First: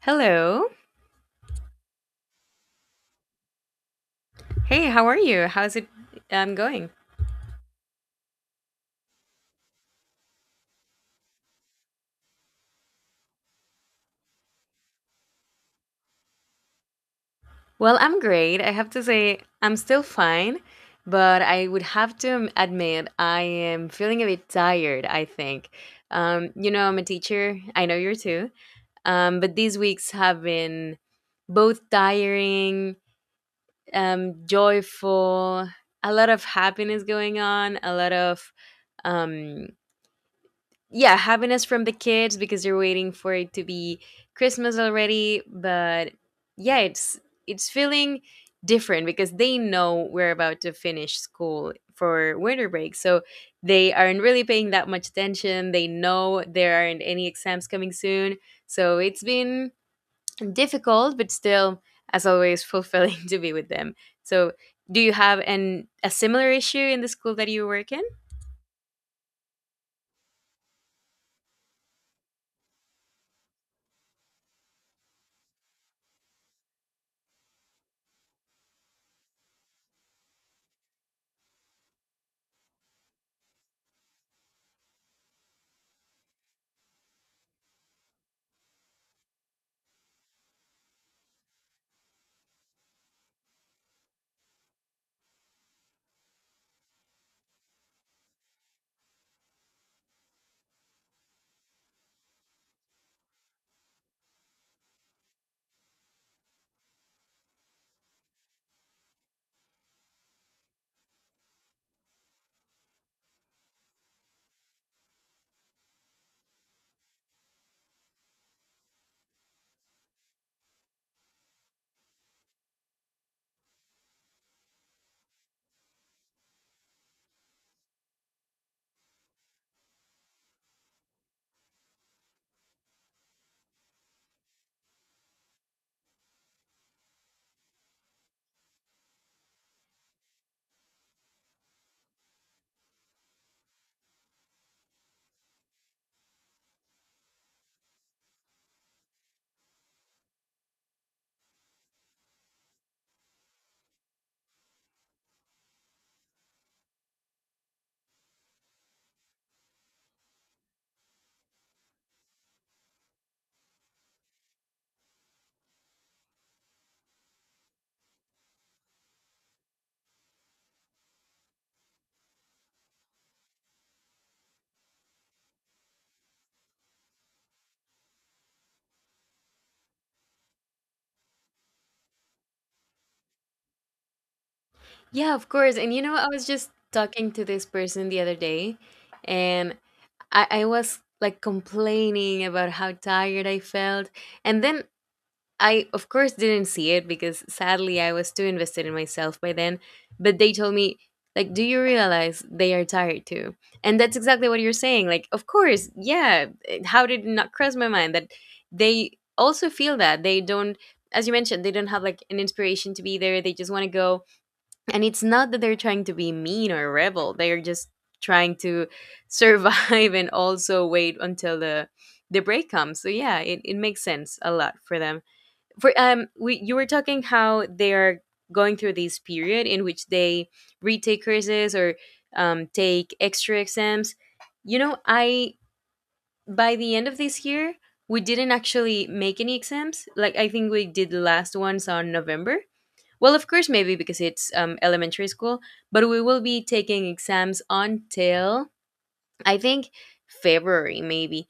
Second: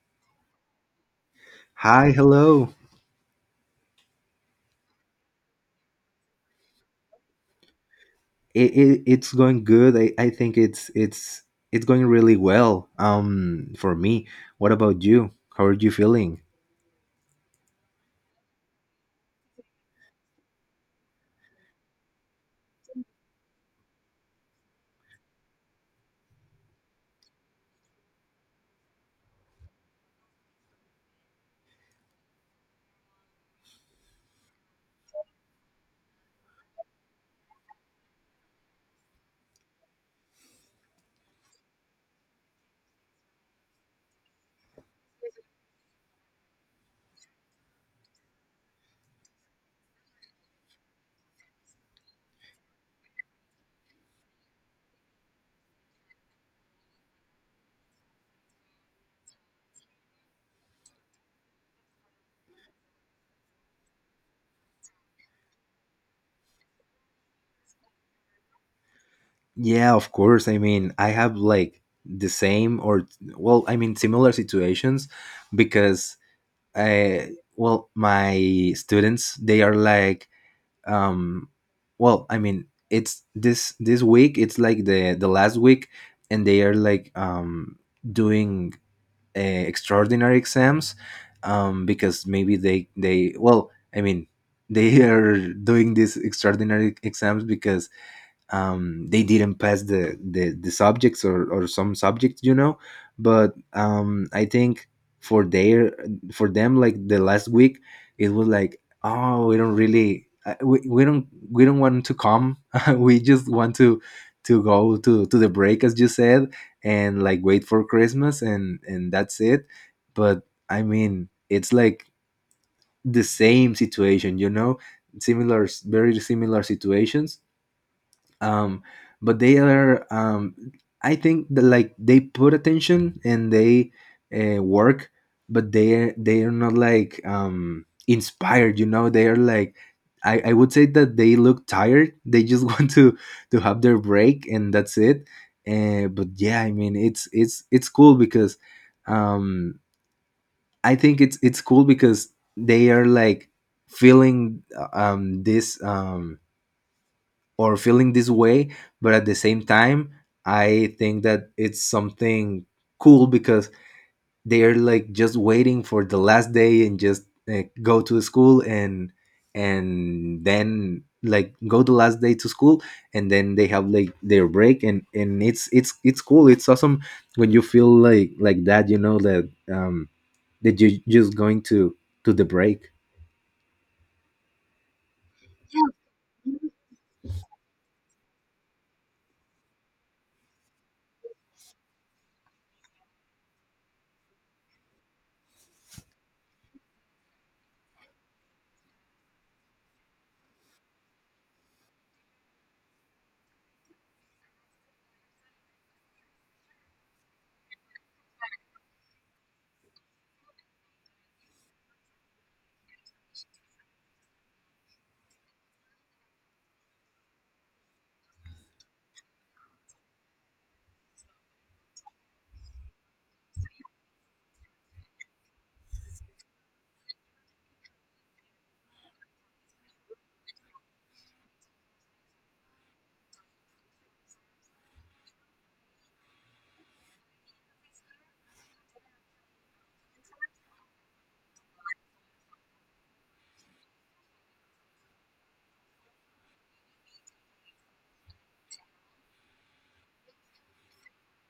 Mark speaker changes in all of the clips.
Speaker 1: Hello.
Speaker 2: Hi, hello.
Speaker 1: Hey, how are you? How's it going?
Speaker 2: It's going good. I think it's going really well. For me. What about you? How are you feeling?
Speaker 1: Well, I'm great. I have to say, I'm still fine, but I would have to admit I am feeling a bit tired, I think. You know, I'm a teacher. I know you're too. But these weeks have been both tiring, joyful, a lot of happiness going on, a lot of um, yeah, happiness from the kids because you're waiting for it to be Christmas already. But yeah, it's feeling different because they know we're about to finish school for winter break. So they aren't really paying that much attention. They know there aren't any exams coming soon. So it's been difficult, but still, as always, fulfilling to be with them. So do you have an a similar issue in the school that you work in?
Speaker 2: Yeah, of course. I mean, I have like the same or well, I mean similar situations because I well, my students they are like um well, I mean, it's this week it's like the last week and they are like doing extraordinary exams because maybe they well I mean they are doing these extraordinary exams because they didn't pass the subjects or, some subjects, you know. But I think for their for them like the last week it was like, oh, we don't really we don't we don't want to come we just want to go to the break, as you said, and like wait for Christmas, and that's it. But I mean, it's like the same situation, you know. Similar, very similar situations. um but they are, I think that like they put attention and they work, but they are not like inspired, you know. They are like, I would say that they look tired. They just want to have their break and that's it. But yeah, I mean it's cool because um I think it's cool because they are like feeling this or feeling this way. But at the same time, I think that it's something cool because they're like just waiting for the last day, and just go to school and then like go the last day to school, and then they have like their break, and it's cool. It's awesome when you feel like that, you know, that that you're just going to the break.
Speaker 1: Yeah, of course. And you know, I was just talking to this person the other day, and I was like complaining about how tired I felt. And then I, of course, didn't see it because sadly I was too invested in myself by then. But they told me, like, do you realize they are tired too? And that's exactly what you're saying. Like, of course, yeah. How did it not cross my mind that they also feel that they don't, as you mentioned, they don't have like an inspiration to be there. They just want to go, and it's not that they're trying to be mean or rebel. They're just trying to survive and also wait until the break comes. So yeah, it makes sense a lot for them. For we you were talking how they are going through this period in which they retake courses or take extra exams. You know, I by the end of this year we didn't actually make any exams. Like, I think we did the last ones on November. Well, of course, maybe because it's elementary school, but we will be taking exams until, I think, February, maybe.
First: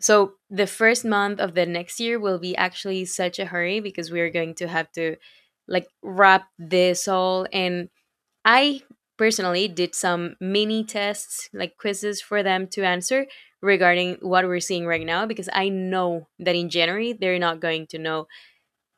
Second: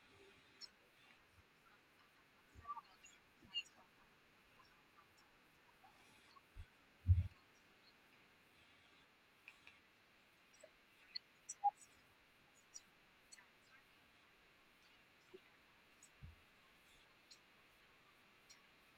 Speaker 1: So the first month of the next year will be actually such a hurry because we are going to have to like wrap this all. And I personally did some mini tests, like quizzes for them to answer regarding what we're seeing right now, because I know that in January they're not going to know,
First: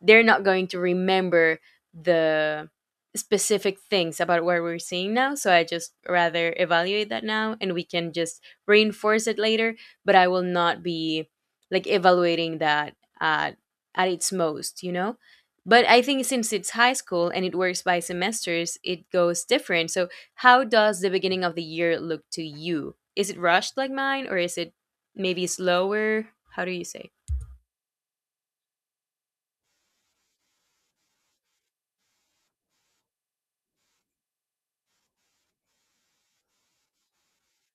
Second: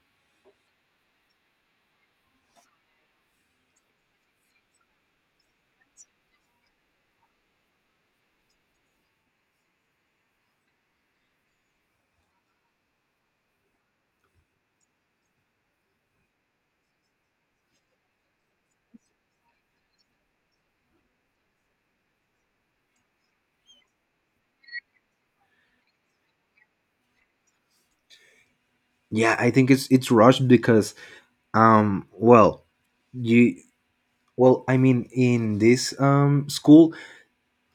Speaker 1: they're not going to remember the specific things about what we're seeing now. So I just rather evaluate that now, and we can just reinforce it later. But I will not be like evaluating that at at its most, you know. But I think since it's high school and it works by semesters, it goes different. So how does the beginning of the year look to you? Is it rushed like mine, or is it maybe slower? How do you say?
Speaker 2: Yeah, I think it's rushed because well, you well, I mean, in this school,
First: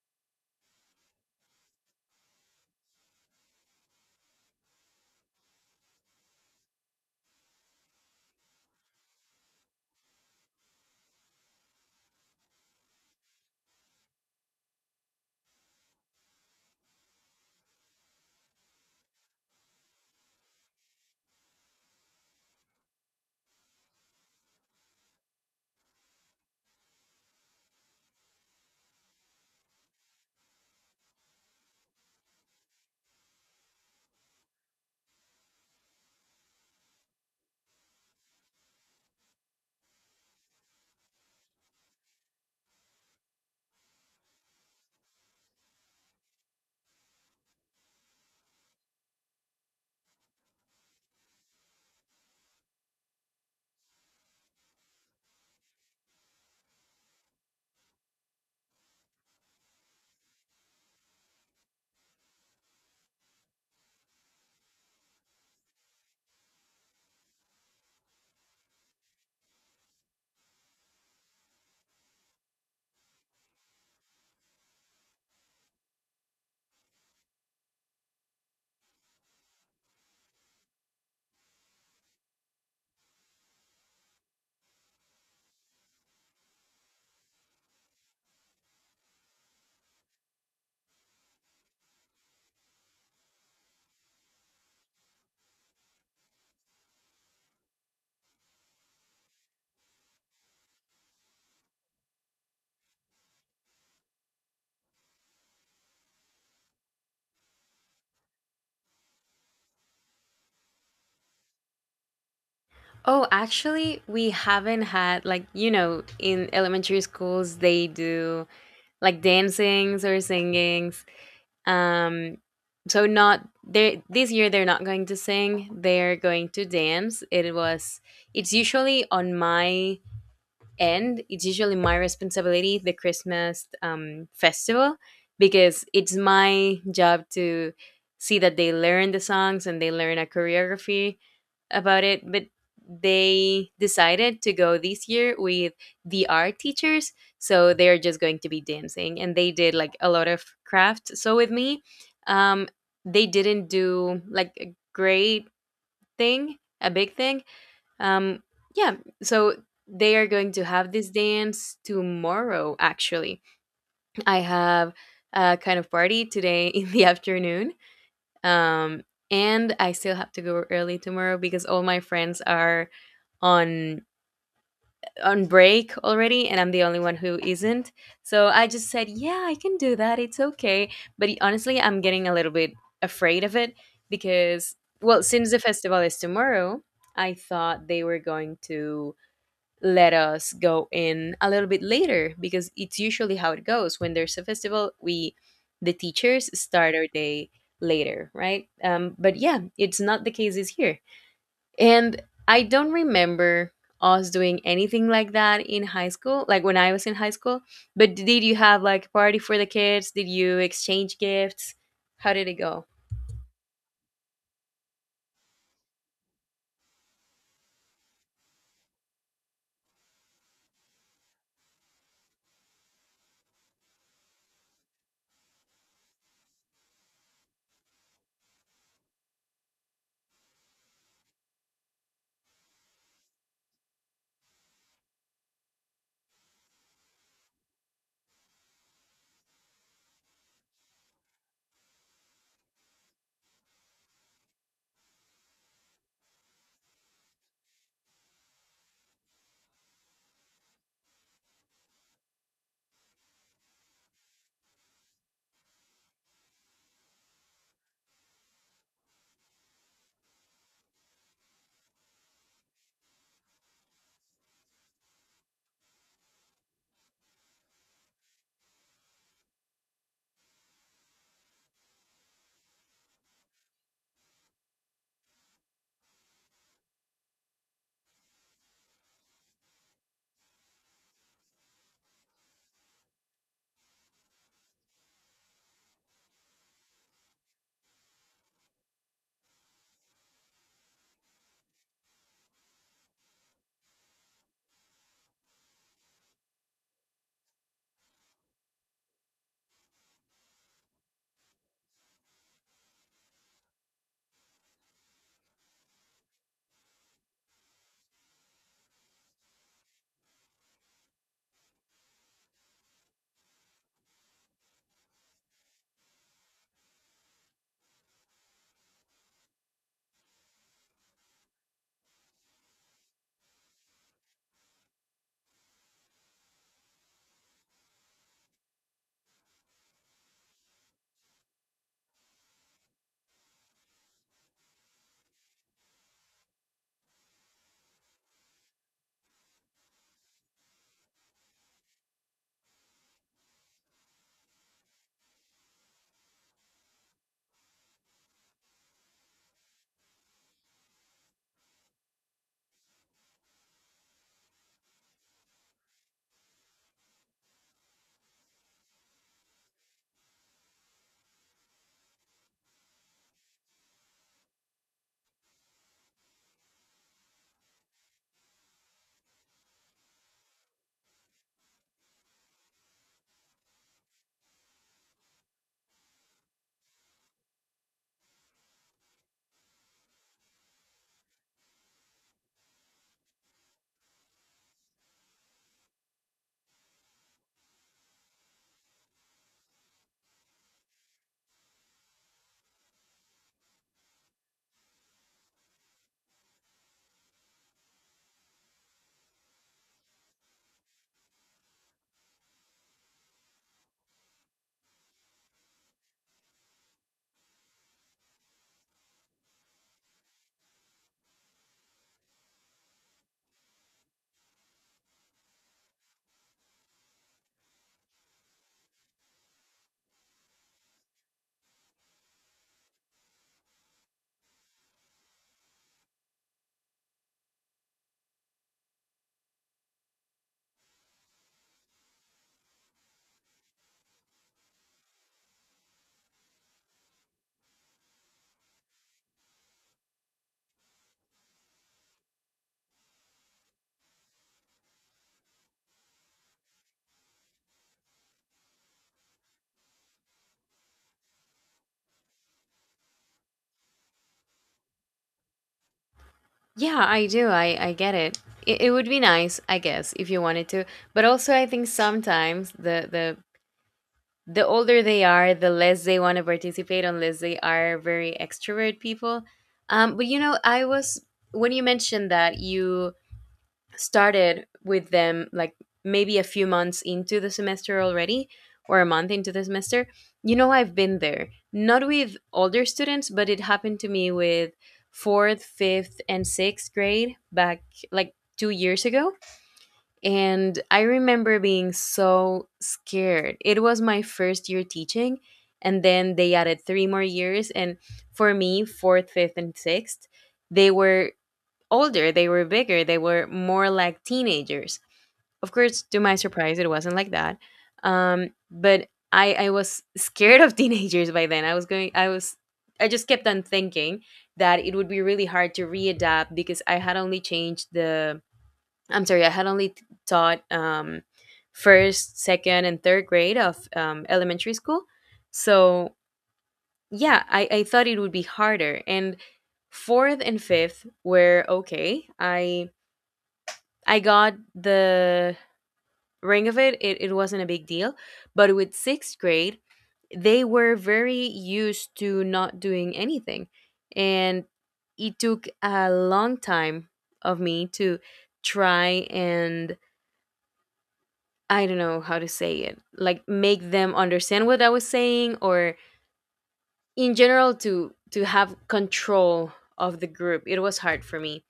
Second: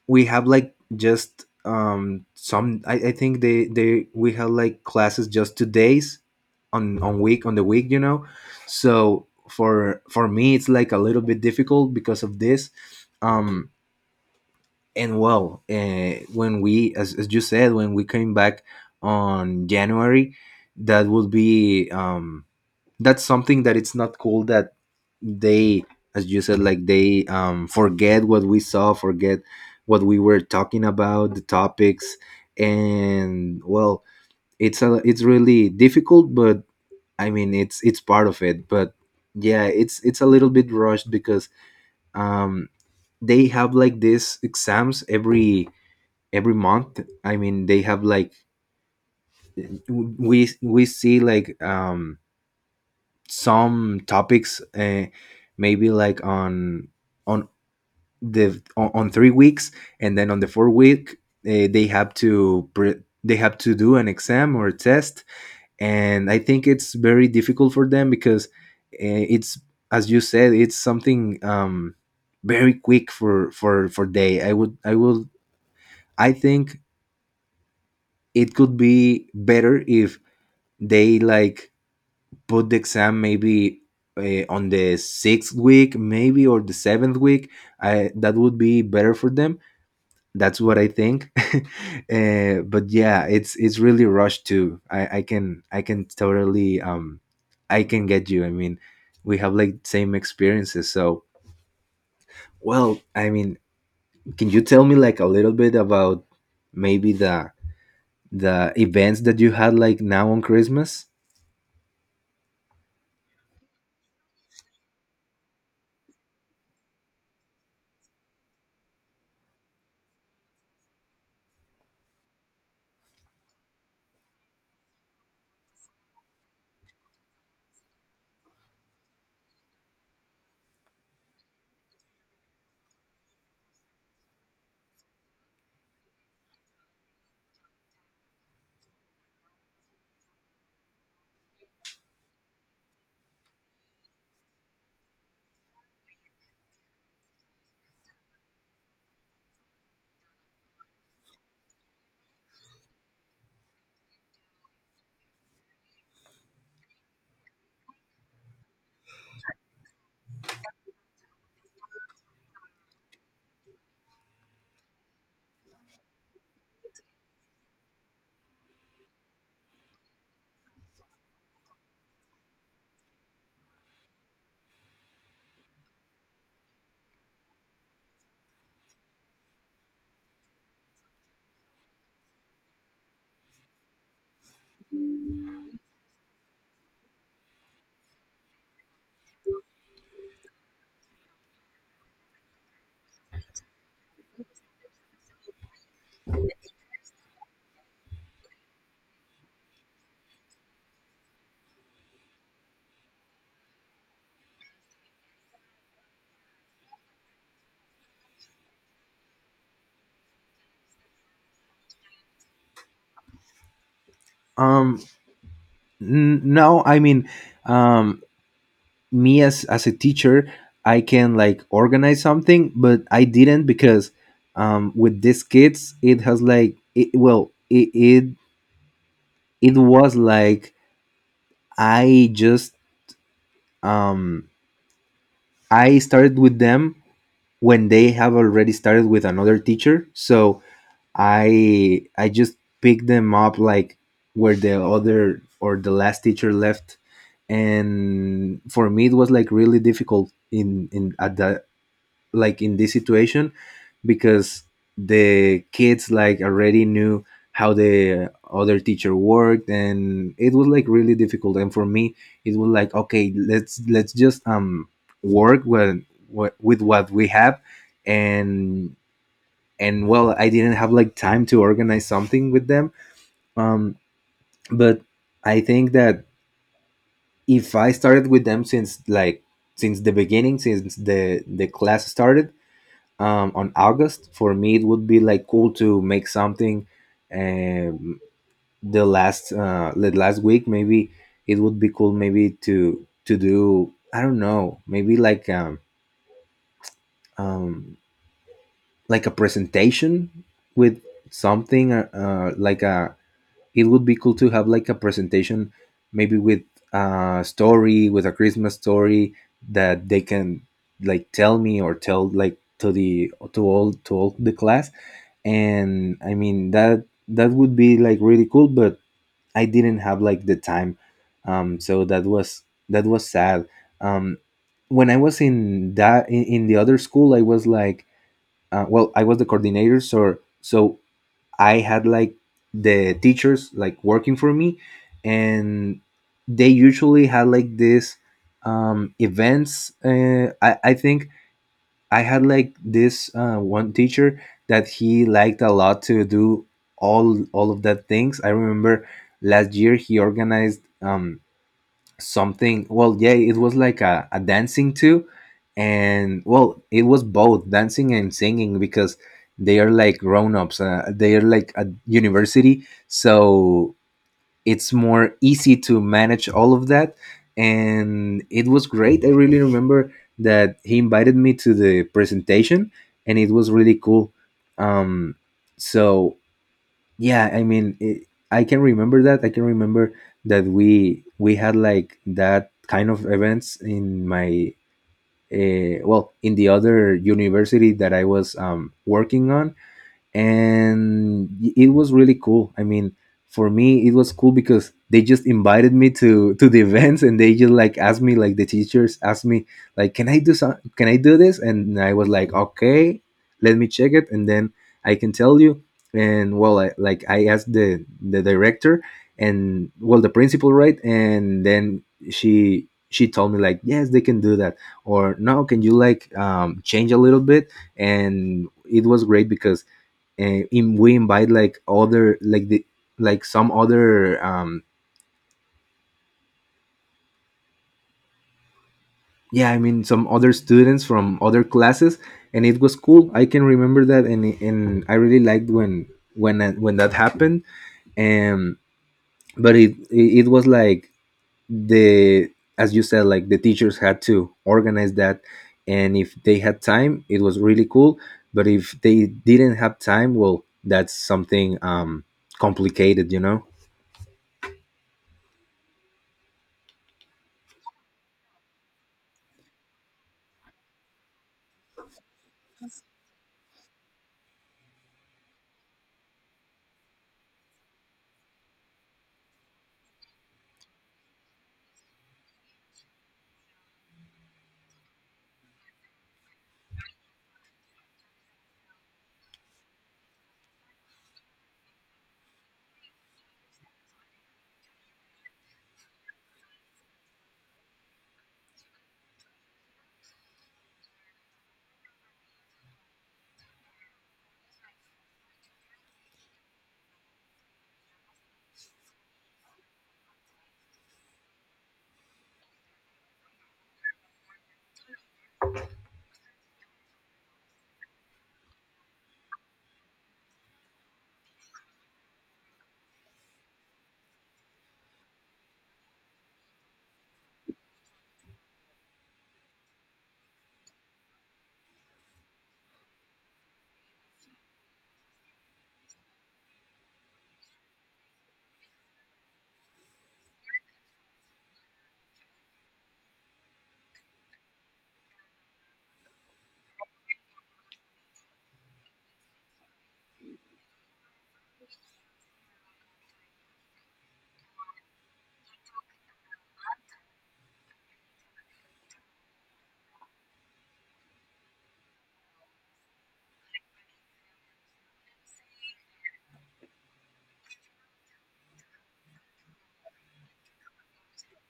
Speaker 2: we have like just some. I think they we have like classes just 2 days on the week, you know. So for me, it's like a little bit difficult because of this. Um, and well, when we, as you said, when we came back on January, that would be that's something that it's not cool that they as you said, like they forget what we saw, forget what we were talking about, the topics. And well, it's a it's really difficult, but I mean, it's part of it. But yeah, it's a little bit rushed because um they have like these exams every month. I mean, they have like we see like some topics maybe like on on 3 weeks, and then on the fourth week they have they have to do an exam or a test. And I think it's very difficult for them because it's, as you said, it's something very quick for they. I think it could be better if they like put the exam maybe on the sixth week, maybe, or the seventh week. I That would be better for them. That's what I think. But yeah, it's really rushed too. I can I can totally I can get you. I mean, we have like same experiences. So well, I mean, can you tell me like a little bit about maybe the events that you had like now on Christmas?
Speaker 1: Oh, actually, we haven't had, like, you know, in elementary schools they do like dancings or singings. Um, so not they this year they're not going to sing. They're going to dance. It was it's usually on my and it's usually my responsibility, the Christmas festival, because it's my job to see that they learn the songs and they learn a choreography about it. But they decided to go this year with the art teachers. So they're just going to be dancing. And they did like a lot of craft. So with me, um, they didn't do like a great thing, a big thing, um, yeah, so they are going to have this dance tomorrow, actually. I have a kind of party today in the afternoon. Um, and I still have to go early tomorrow because all my friends are on on break already and I'm the only one who isn't. So I just said, "Yeah, I can do that. It's okay." But honestly, I'm getting a little bit afraid of it because, well, since the festival is tomorrow, I thought they were going to let us go in a little bit later because it's usually how it goes. When there's a festival, we the teachers start our day later, right? But yeah, it's not the case this year. And I don't remember us doing anything like that in high school, like when I was in high school. But did you have like a party for the kids? Did you exchange gifts? How did it go?
Speaker 2: Um, no, I mean, um, me as a teacher, I can like organize something, but I didn't because with these kids, it has like it, well it was like I just um I started with them when they have already started with another teacher. So I just picked them up like where the other or the last teacher left. And for me it was like really difficult in at that like in this situation because the kids like already knew how the other teacher worked, and it was like really difficult. And for me, it was like, okay, let's just work with what we have. and and well, I didn't have like time to organize something with them. um but I think that if I started with them since like since the beginning, since the class started on August. For me, it would be like cool to make something. Um, the last week, maybe it would be cool, maybe to do, I don't know, maybe um like a presentation with something like a it would be cool to have like a presentation maybe with a story, with a Christmas story, that they can like tell me or tell like to the to all the class. And I mean, that would be like really cool, but I didn't have like the time. So that was sad. um when I was in that in the other school, I was like well, I was the coordinator, so so I had like the teachers like working for me, and they usually had like this events. I think I had like this one teacher that he liked a lot to do all of that things. I remember last year he organized something. Well, yeah, it was like a dancing too. And well, it was both dancing and singing because they are like grown-ups. They are like a university, so it's more easy to manage all of that. And it was great. I really remember that he invited me to the presentation, and it was really cool. um so yeah, I mean, I can remember that. I can remember that we had like that kind of events in my well, in the other university that I was working on. And it was really cool. I mean, for me it was cool because they just invited me to the events, and they just like asked me like the teachers asked me like, can I do some, can I do this? And I was like, okay, let me check it, and then I can tell you. And well, like, I asked the director and well, the principal, right? And then she told me like, yes, they can do that, or no, can you like change a little bit. And it was great because and we invite like other, like the like some other yeah, I mean, some other students from other classes. And it was cool. I can remember that. And I really liked when when that happened. And but it was like the as you said, like the teachers had to organize that. And if they had time, it was really cool. But if they didn't have time, well, that's something complicated, you know.
Speaker 1: Yeah, I do, I get it. It would be nice, I guess, if you wanted to. But also I think sometimes the the older they are, the less they want to participate unless they are very extrovert people. But you know, I was when you mentioned that you started with them like maybe a few months into the semester already, or a month into the semester. You know, I've been there, not with older students, but it happened to me with fourth, fifth, and sixth grade back like 2 years ago, and I remember being so scared. It was my first year teaching, and then they added three more years. And for me, fourth, fifth, and sixth, they were older, they were bigger, they were more like teenagers. Of course, to my surprise, it wasn't like that. But I was scared of teenagers by then. I was going, I was, I just kept on thinking that it would be really hard to readapt because I had only changed the I'm sorry, I had only taught first, second, and third grade of elementary school. So, yeah, I thought it would be harder. And fourth and fifth were okay. I got the ring of it. It wasn't a big deal. But with sixth grade, they were very used to not doing anything. And it took a long time of me to try and, I don't know how to say it, like make them understand what I was saying, or in general to have control of the group. It was hard for me.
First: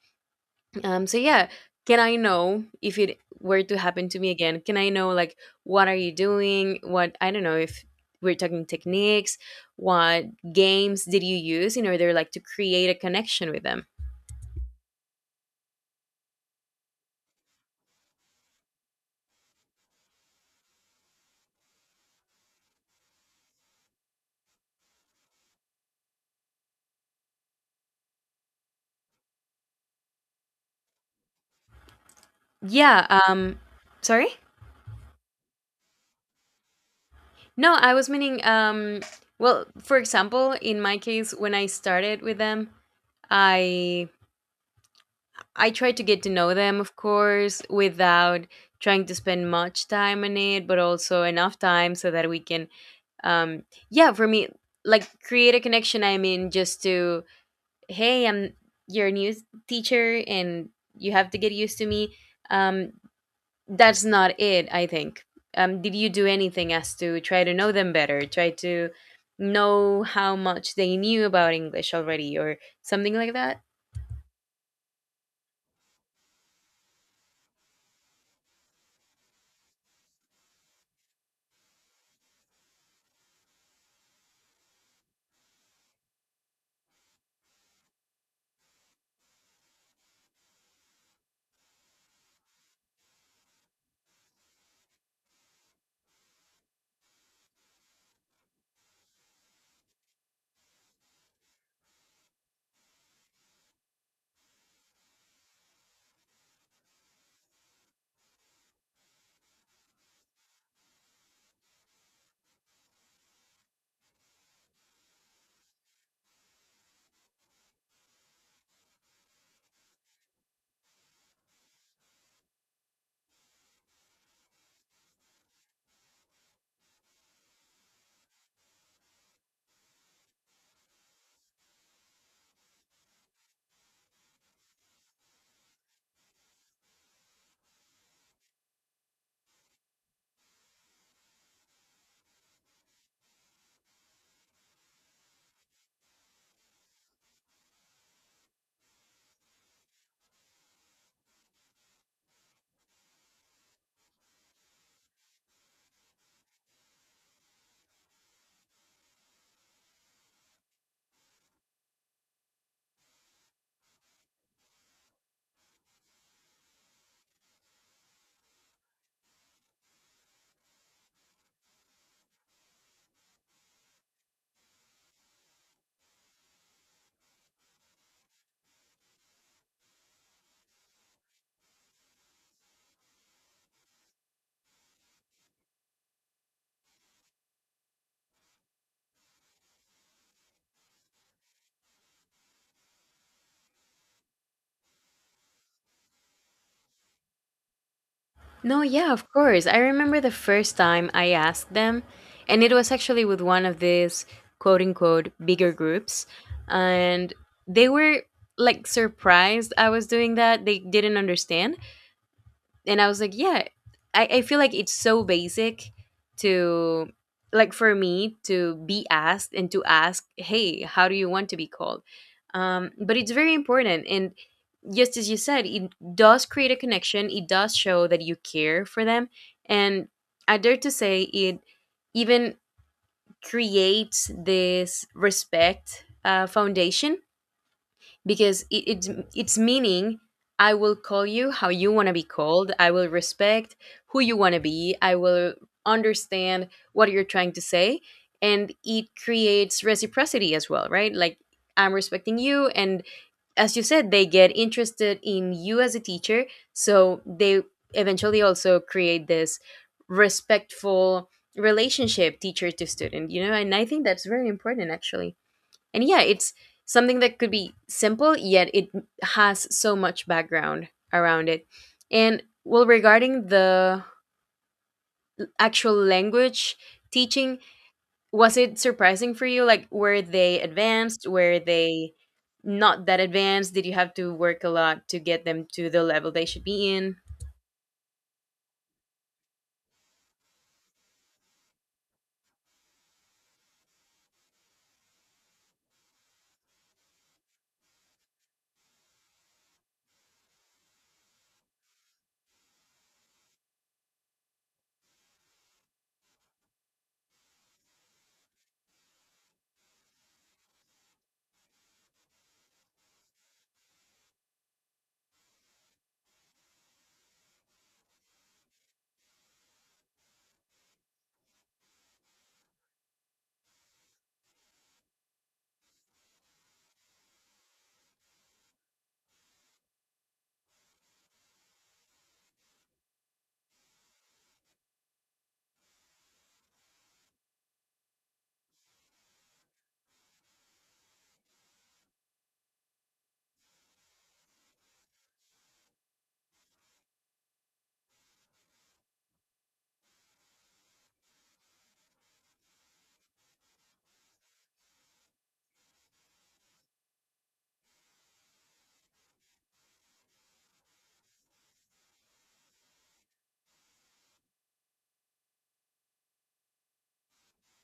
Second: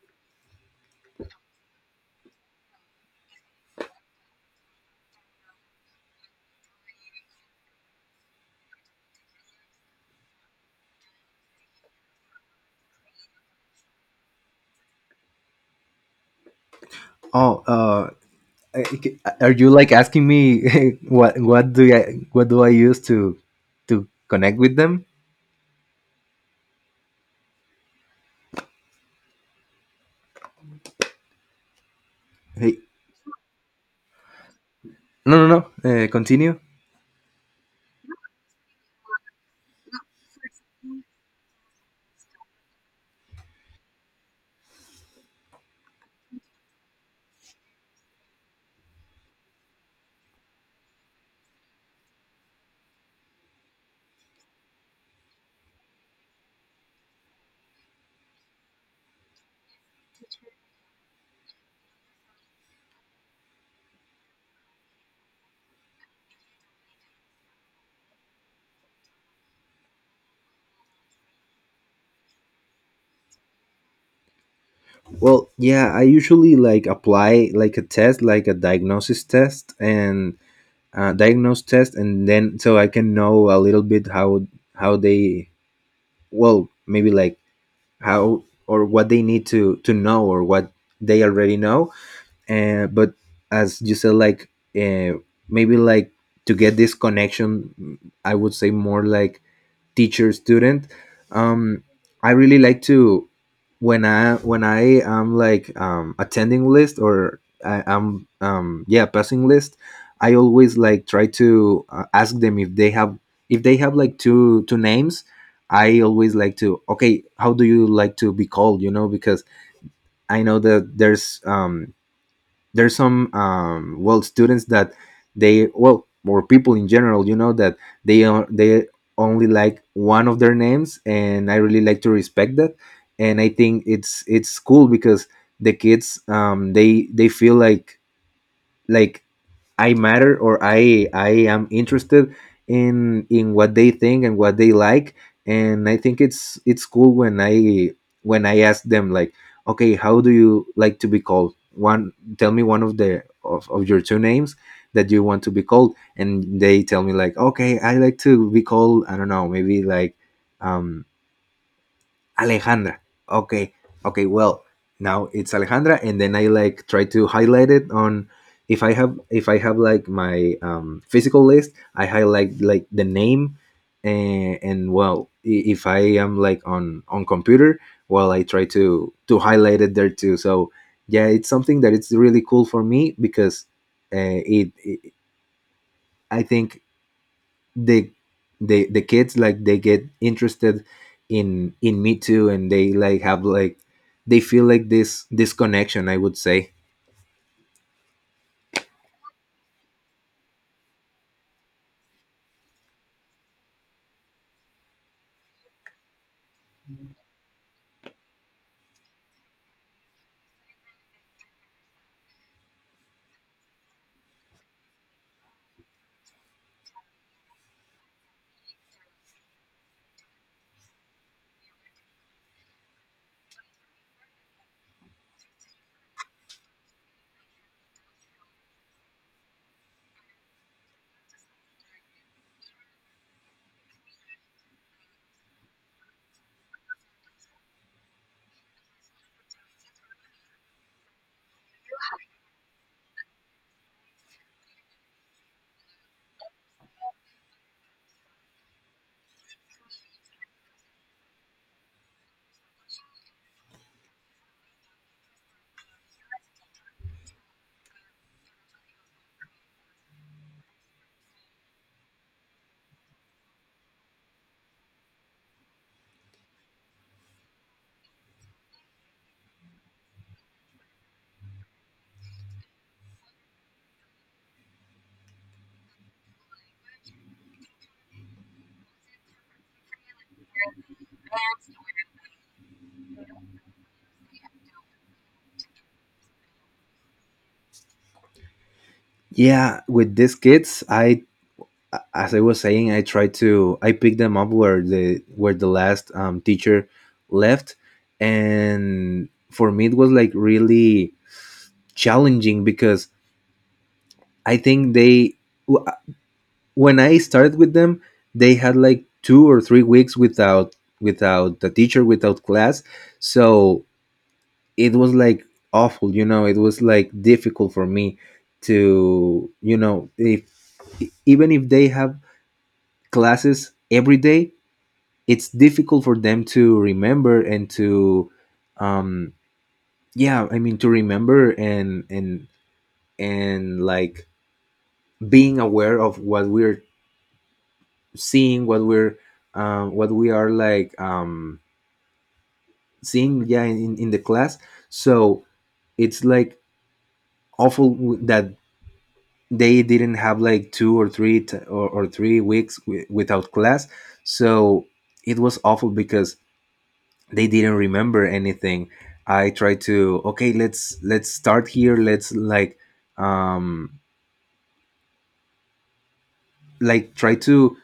Speaker 1: Um, so yeah, can I know, if it were to happen to me again, can I know like what are you doing? What I don't know if we're talking techniques, what games did you use in order like to create a connection with them?
Speaker 2: oh uh I- are you like asking me what what do I what do I use to connect with them? Hey,
Speaker 1: Yeah, sorry?
Speaker 2: no, no, no. Continue.
Speaker 1: No, I was meaning well, for example, in my case when I started with them, I I try to get to know them, of course, without trying to spend much time on it, but also enough time so that we can, um, yeah, for me, like create a connection. I mean, just to hey, I'm your new teacher, and you have to get used to me. Um, that's not it, I think. Did you do anything as to try to know them better? Try to know how much they knew about English already, or something like that?
Speaker 2: Well, yeah, I usually like apply like a test, like a diagnosis test and diagnose test, and then so I can know a little bit how they well, maybe like how or what they need to know, or what they already know. But as you said, like uh, maybe like to get this connection, I would say more like teacher student. um I really like to when I when I am like attending list, or I am yeah, passing list, I always like try to ask them if they have like two names. I always like to, okay, how do you like to be called? You know, because I know that there's some well, students that they or people in general, you know, that they only like one of their names. And I really like to respect that. And I think it's cool because the kids they feel like like I matter, or I am interested in what they think and what they like. And I think it's cool when I ask them like, okay, how do you like to be called? One Tell me one of the of your two names that you want to be called. And they tell me like, okay, I like to be called, I don't know, maybe like um Alejandra. Okay, okay. Well, now it's Alejandra. And then I like try to highlight it on if I have like my physical list, I highlight like the name. And well, if I am like on computer, well, I try to highlight it there too. So yeah, it's something that it's really cool for me because it, it I think the the kids like they get interested in me too, and they like have like they feel like this connection, I would say.
Speaker 1: No, yeah, of course. I remember the first time I asked them, and it was actually with one of these quote unquote bigger groups, and they were like surprised I was doing that. They didn't understand, and I was like, yeah, I feel like it's so basic to like for me to be asked and to ask, hey, how do you want to be called? But it's very important, and just as you said, it does create a connection. It does show that you care for them, and I dare to say it even creates this respect foundation, because it's meaning I will call you how you want to be called. I will respect who you want to be. I will understand what you're trying to say, and it creates reciprocity as well, right? Like, I'm respecting you, and as you said, they get interested in you as a teacher, so they eventually also create this respectful relationship teacher to student, you know. And I think that's very important, actually. And yeah, it's something that could be simple, yet it has so much background around it. And well, regarding the actual language teaching, was it surprising for you? Like, were they advanced? Were they not that advanced? Did you have to work a lot to get them to the level they should be in?
Speaker 2: Yeah, with these kids, I as I was saying, I try to I pick them up where the last teacher left. And for me, it was like really challenging because I think they when I started with them, they had like 2 or 3 weeks without without the teacher, without class. So it was like awful, you know. It was like difficult for me to, you know, if even if they have classes every day, it's difficult for them to remember and to, um, yeah, I mean, to remember and like being aware of what we're seeing, what we're what we are like seeing, yeah, in the class. So it's like awful that they didn't have like two or 3 weeks without class. So it was awful because they didn't remember anything. I tried to, okay, let's start here. Let's like um like try to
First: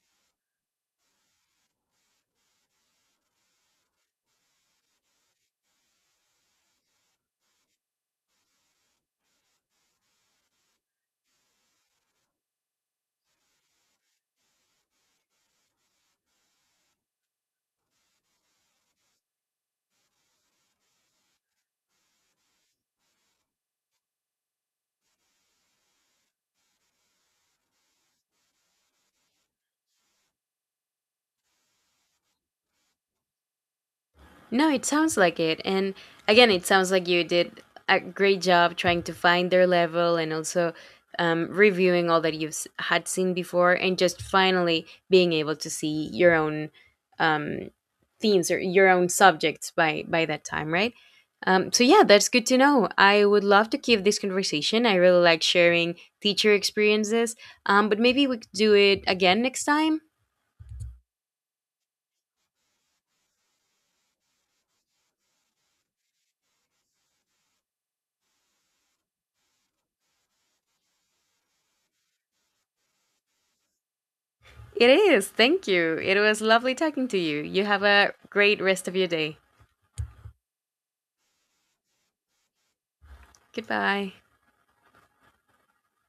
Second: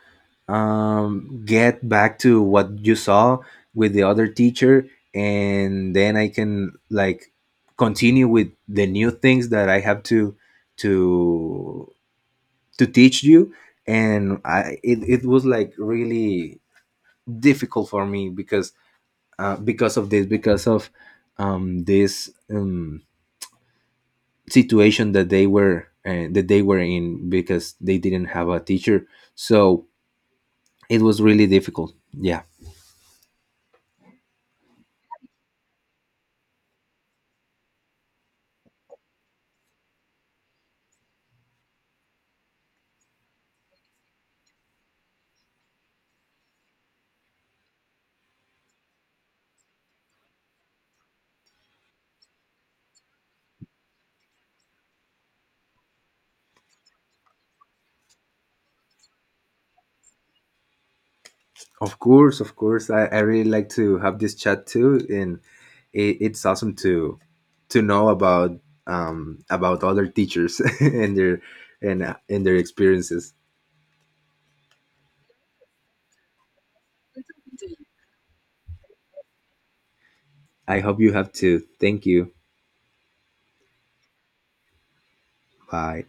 Speaker 2: get back to what you saw with the other teacher, and then I can like continue with the new things that I have to to to teach you. And it was like really difficult for me because of this, because of this situation that they were in, because they didn't have a teacher. So it was really difficult. Yeah.
Speaker 1: No, it sounds like it. And again, it sounds like you did a great job trying to find their level and also reviewing all that you've had seen before, and just finally being able to see your own um, themes or your own subjects by that time, right? So, yeah, that's good to know. I would love to keep this conversation. I really like sharing teacher experiences, but maybe we could do it again next time.
Speaker 2: Of course, of course. I really like to have this chat too. And it, it's awesome to know about other teachers and their and their experiences.
Speaker 1: It is. Thank you. It was lovely talking to you. You have a great rest of your day.
Speaker 2: I hope you have too. Thank you.
Speaker 1: Goodbye.
Speaker 2: Bye.